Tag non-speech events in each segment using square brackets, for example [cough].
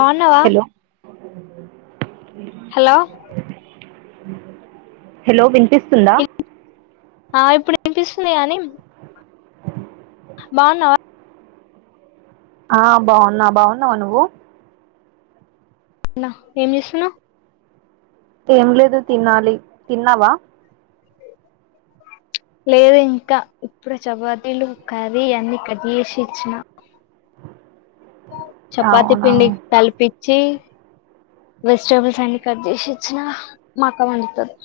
బాగున్నావా hello hello hello వినిపిస్తుందా ఆ ఇప్పుడు వినిపిస్తుంది గానీ బాగున్నావా ఆ బాగున్నా బాగున్నావా నువ్వు అన్నా ఏం చేస్తున్నావు న్నావా లేదు ఇంకా ఇప్పుడు చపాతీలు కర్రీ అన్ని కట్ చేసి ఇచ్చిన చపాతి అవునా పిండి కలిపి చి వెజిటబుల్స్ అన్ని కట్ చేసిచ్చినా మా అక్క వండుతాది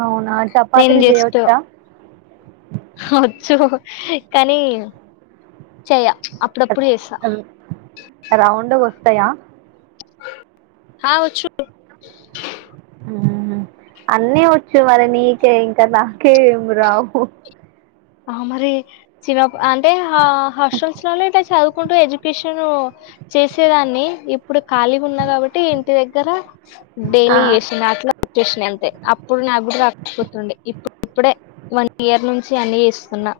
అవును నేను జస్ట్ వచ్చు కానీ చేయ అవి రౌండ్ వస్ త్తయ హా వచ్చు అన్నీ వచ్చు మరి నీకే ఇంకా రావు నీకే ఏం రావు ఆ మరి చిన్న పని అంటే ఆ హాస్టల్స్ లోనే ఇట్లా చదువుకుంటా కుంటూ ఎడ్యుకేషన్ చేసేదాన్ని ఇప్పుడు ఖాళీగా ఉన్నా కాబట్టి ఇంటి దగ్గర ఆ డైలీ చేసింది అట్లా చేసిన అంతే అప్పుడు నాకు కూడా రాకపాయ పోతుంది. ఇప్పుడు ఇప్పుడే వన్ ఇయర్ నుంచి అన్ని చేస్త్ చేస్తున్న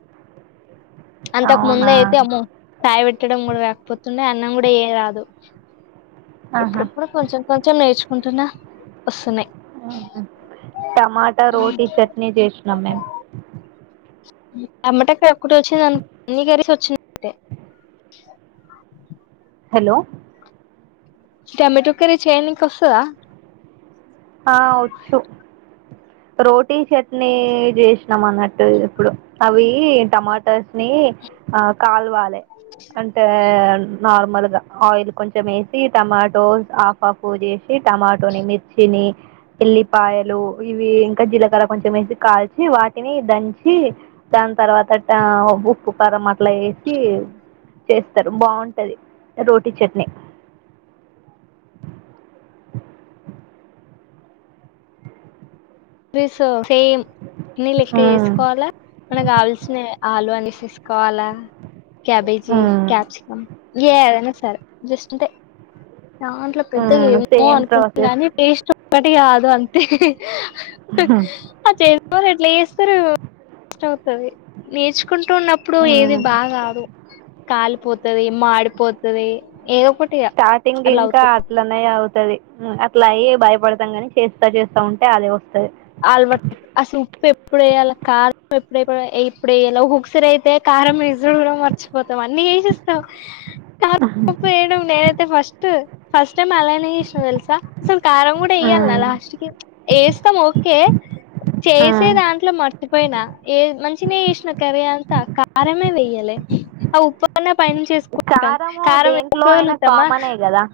అంతకు ముందు అవునా అయితే అమ్మో చాయి పె పేట్టడం కూడా రాకపోతుండే, అన్నం కూడా వెయ్య రాదు ఆహా ఎప్పుడెప్పుడు కొంచెం కొంచెం నేర్చుకుంటున్నా వస్తున్నాయి టమాటా, రోటీ, చట్నీ చేసినాం. మేమ్ అమ్మట అక్కడ వచ్చింది. అంటే అన్ని కలసి వచ్చింది. హలో టమటో కర్రీ చైనికా వస్తదా ఆ వచ్చు రోటీ, చట్నీ చేసినాం. అన్నట్టు ఇప్పుడు అవి టమాటర్స్ ని ఆ కాల్వాలి. అంటే నార్మల్గా ఆయిల్ కొంచెం వేసి టమాటోస్ హాఫ్ హాఫ్ చేసి టమాటోని, మి ఎల్లిపాయలు ఇవి ఇంకా జీలకర్ర కొంచం వేసి కాల్చి వాటిని దంచి దాని తర్వాత ఉప్పు, కారం అట్లా వేసి చేస్తారు బాగుంటంది. రోటీ చట్నీ త్రి సో సేమ్ నీలెక్క ఉమ్ చేసుకోవాలా ఏమైనా కావాల్సిన ఆలు అనేసి కోలా, క్యాబేజీ, ఉమ్ క్యాప్సికం ఏ ఏదైనా సరే జస్ట్ టే దాంట్లో పెద్దగా ఉమ్ ఏమో సేమ్ అనుకుంటాం. ప్రాసెస్ కాని టేస్ట్ ఒకటి కాదు అంతే ఆ చేసుకొని ఎట్లా చేస్ చేస్తరు. [unintelligible] నేర్చు అనుకుంటున్నప్పుడు ఏది ఉమ్ బాగా రాదు. కాల్పోది ది. మాడిపోతుది ఏదో ఒకటిగా స్టార్టింగ్ అట్లా ఇంకా అవుతది. అట్లనే అవుతది అట్లా అయి భయపడతాం. కాని చేస్తా చేస్తా ఉంటే అదే వస్తది. అలవాట్ అసలు ఉప్పు ఎప్పుడు వేయ్యాలా కారం, ఎప్పుడ ఏప్పుడుయ్యాలో ఒకసారి అయితే కారం వెయ్యడం కూడా మర్చిపోత అన్నీ చేసేస్తాం. కారం, ఉప్పు వేయడం నేనైతే ఫస్ట్ ఫస్ట్ టైమ్ అలానే చేసిన తెల్సా కారం కూడా ఏయాల నా లాస్ట్ కి వేస్తాం. ఓ ఏ ఆ చేసే దాంట్లో మర్చిపోయినా ఏ మంచి మంచిగా చేసిన కర్రీ అంత కారమే వెయ్యలే ఆ ఉప్పన్న పని చేసుకుంటాం. కారము కారం దేంట్లో అయినా ఎసుకోగలుగుతామా కామనే కదా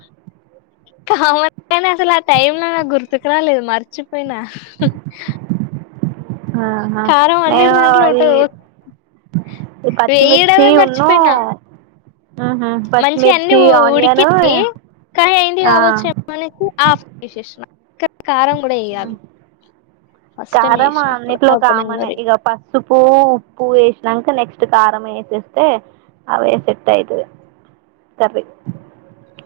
కామన్ గానే అసలు ఆ టైమ్ లో నా గుర్ గుర్తుకు రాలేదు. మరిచిపోయినా ఆహ కారం అన్నిటి నేను దాంట్లో అది ఉంటది ఈ పచ్చిమిర్చి ఉన్ను మంచి అన్ని పచ్చిమిర్చి ఉడికి ఆనియన్ కానీ అయింది ఆ కావచ్చు మ ఆఫ్ చేసేస కారం కూడా వయాలి కారం అన్నిట్లో కామనే ఇక పసుపు ఉప్పు వేసినాక నెక్స్ట్ కారంమసస్తే అవే సెట్ అయితుది సరీ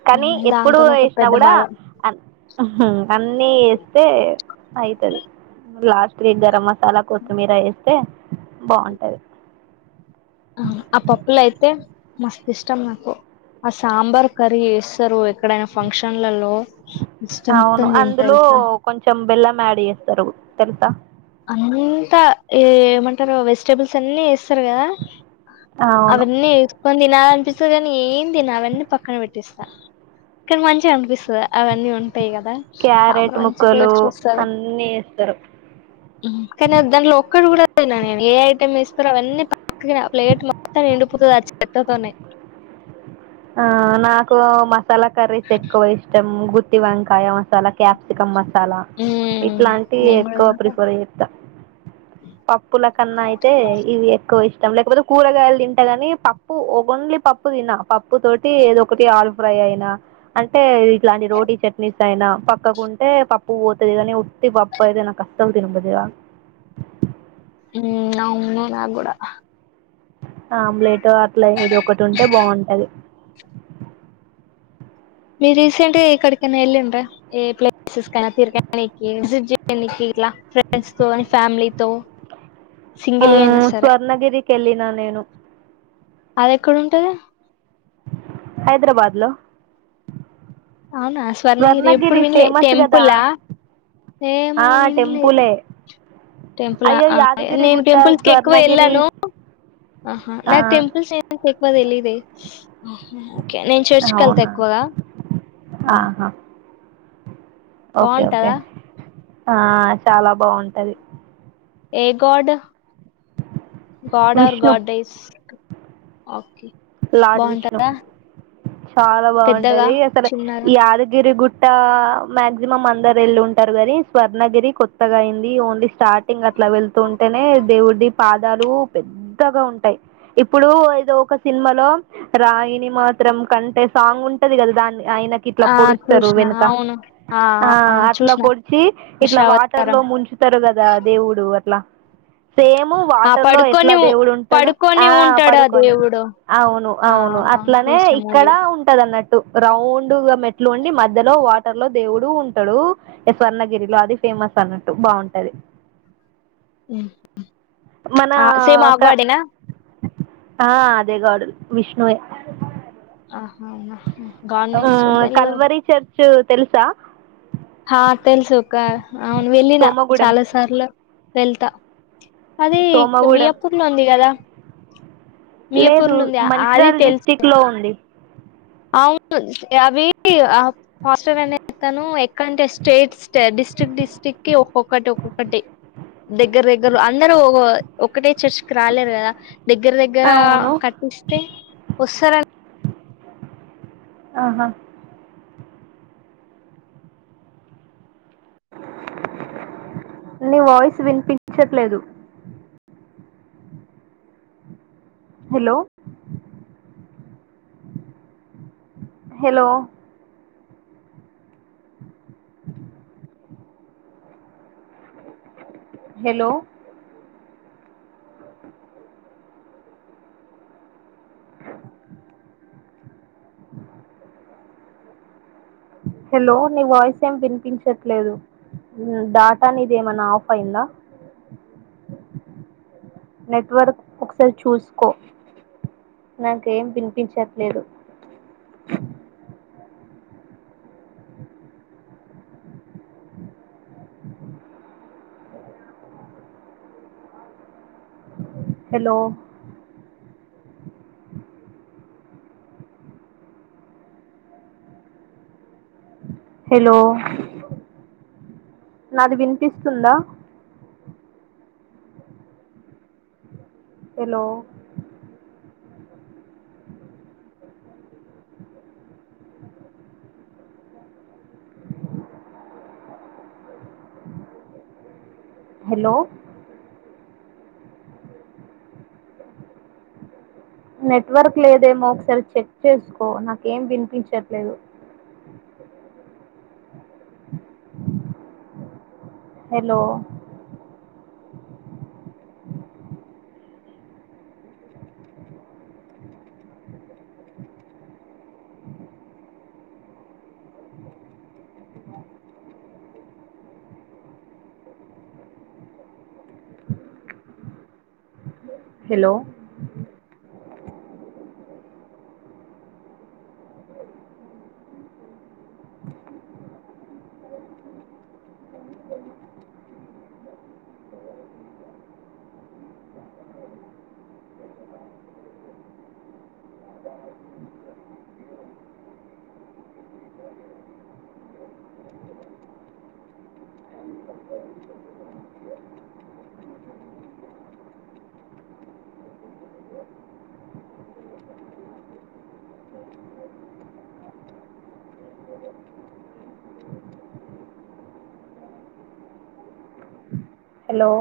కానీ ఎప్పుడు దాంతోనే ఒక వేసినా పెద్ద కూడా బాధ అన్నిీ వేస్తే అవుతుది లాస్ట్ రడ్ జర మ చాలా కొత్తిమీర ఇస్తే బాగుంటది ఆ ఆ పప్పుల అయితే మస్త ఇష్టం నాకు ఆ సాంబార్ కరీ ఎసరుయి ఎక్కడైనా ఫంక్షన్లలో ఇష్టంస్తుంది ఇంత తెలుస మ ఎస్తరు తెసా అంతా ఏ ఏమంటారు వెజిటేబుల్స్ అన్నిీ ారు కదా అవును అవన్నీ వేసుకొని తిన స్తగాని ఏం తిని అవన్నీ పక్కన పెట్టిస్తాను ఇక్కడ మంచిగా అనిపిస్త అవన్నీ ఉంటాయి కదా క్యారెట్ సాంబ్రం మంచి ముక్కలు టేస్ట్ వస్తుంది అన్నీ వేస్తారు కానీ దాంట్లో ఒక్కడు కూడా తిన నేను ఏ ఐటమ్ వేస్తారో అవన్నీ పక్కకి ప్లేట్ మొత్తాన్ని నిండిపోతుంది ఆ చెత్తతోనే ఆ నాకు మ తలా కర్రీస్ ఎక్కువ ఇష్టం గు టి వంకాయ మసాలా క్యాప్సకమ్ మసాలా చాలా ఇట్లాంటివి నేను కూడా ఎక్కువ తింటా ప్రిఫర్ అద్దా పప్పుల కన్నా అయితే ఇవి ఎక్కువ ఇష్ ఇష్టం లేకపోతే కూరగాయలు తింటా కాని పప్పు న్లీ పప్పు తిన పప్పు తోటి ఏదో ఒకటి ఆలు ఫ్రై అయినా అంటే ఇలాంటి రోటీ చట్నీస్ అయినా పక్కకుంటే ప పూ పోతుదిదనే ఉట్టి పప్ప ఏదన్న కష్టం తినపుదవా ఉ అమే నా కూడ ఆ బలేడ్ అట్లా ఏది ఒకటి ఉంటే బాగుంటది మీ రీసెంట్గా ఎక్కడికైనా వెళ్ళండ ఏ ప్లేసెస్ కైనా తిరడానికి విజిట్ చేయడానికి ఇలా ఫ్రెండ్స్ తో ఫ్యామిలీతో సింగిల్గా అయినా సరే కెళ్ళిన నేను అది ఎక్కడ ఉంటది హైదరాబాద్ లో అవునా స్వర్ణగిరి ఎప్పుడు వినలే ఫేమస్ కదా టెంపుల్ ఏమో ఆ వినలే టెంపులే టెంపుల్ అయ్యో యాదగిరి నేను గుట్ట టెంపుల్స్ క ఎక్కువ స్వర్ణగిరి వెళ్ళాను ఆహా ఆ నాకు టెంపుల్స్ న ఎక్కువ తెలీద ఓకే నేను చేర్చుక వెళ్తా అవునా ఎక్కువగా ఆహా ఓకే ఓకే బాగుంటదా ఆ చాలా బాగుంటది ఏగోడ్ గడ్ విష్ణు ఆర్డ్స్ లలాడ్ విష్ణు చాలా పెద్దగా బాగుంటది అసలు చిన్నగా యాదగిరి గుట్ట మాక్సిమం అందరు వెళ్ళి ఉంటారు కానీ స్వర్ణగిరి కొత్తగా అయింది ఓన్లీ స్టార్టింగ్ అట్లా వెళ్తూ ఉంటేనే దేవుడిది పాదాలు పెద్దగా ఉంటాయి ఇప్పుడు ఏదో ఒక సినిమాలో రాయిని మాత్రం కంటే సాంగ్ ఉంటది కదా దాన్ని ఆయనకి ఇట్లా ఆ పొడుస్తారు చూసిన వెనుక అవును ఆ అట్లా చూసిన పొడిచి ఇట్లా వాటర్ లో దశావతారం ముంచుతారు కదా దేవుడు అట్లా సేము ఆ వాటర్ లో పడుకొని ఎట్లా ఉ- దేవుడు ఉంటాడు ఆ పడుకొని ఉంటాడు ఆ పడుకొని దేవుడు అవును ఆ అవును అవునవును అట్లనే చూసిన ఇక్కడ మూవీ ఉంటది అన్నట్టు రౌండ్గా మెట్లు వండి మధ్యలో వాటర్ లో దేవుడు ఉంటాడు స్వర్ణగిరిలో అది ఫేమస్ అన్నట్టు బాగుంటది ఉ మన ఆ సే మా క అగవాడేనా ఆ అదే గడ విష్ణువే ఆహా గవర్మెంట్ ఉమ్, స్ూడత కల్వరి చర్చ్ తెలుసా ఆ తెలుసు ఒక అవును వెళ్ళిన సోమగూడెం చాలా సార్లు వెళ్తా అదే ఇ మీ సోమగూడెం అప్పర్లో ఉంది కదా లేదు మియాపూర్లు ఉంది అది మంచ్రాల్ తెలుసు డిస్టిరిక్ట్ లో ఉంది అవును అవి ఫస్ అస్తాను ఎక్కంటే స్టేట్స్ డిస్ట్రిక్ట్ డిస్ట్రిక్ట్ కి ఒక్కొక్కటి ఒక్కొక్కటి దగ్గర దగ్గర అందరు ఒకటే చర్చికి రాలేరు కదా దగ్గర దగ్గర అవును కట్టిస్తే వస్తారని ఆహా నీ వాయిస్ వినిపించట్లేదు హలో హలో హలో హలో నీ వాయిస్ ఏం పినిపించట్లేదు డాటా నీద ఏమనా ఆఫ్ అయిందా నెట్వర్క్ ఒకసారి చూసుకో నాక ఏం పినిపించట్లేదు హలో హలో నాది వినిపిస్తుందా హలో హలో నెట్వర్క్ లేదేమో ఒకసారి చెక్ చేసుకో నాకేం వినిపించట్లేదు హలో హలో హలో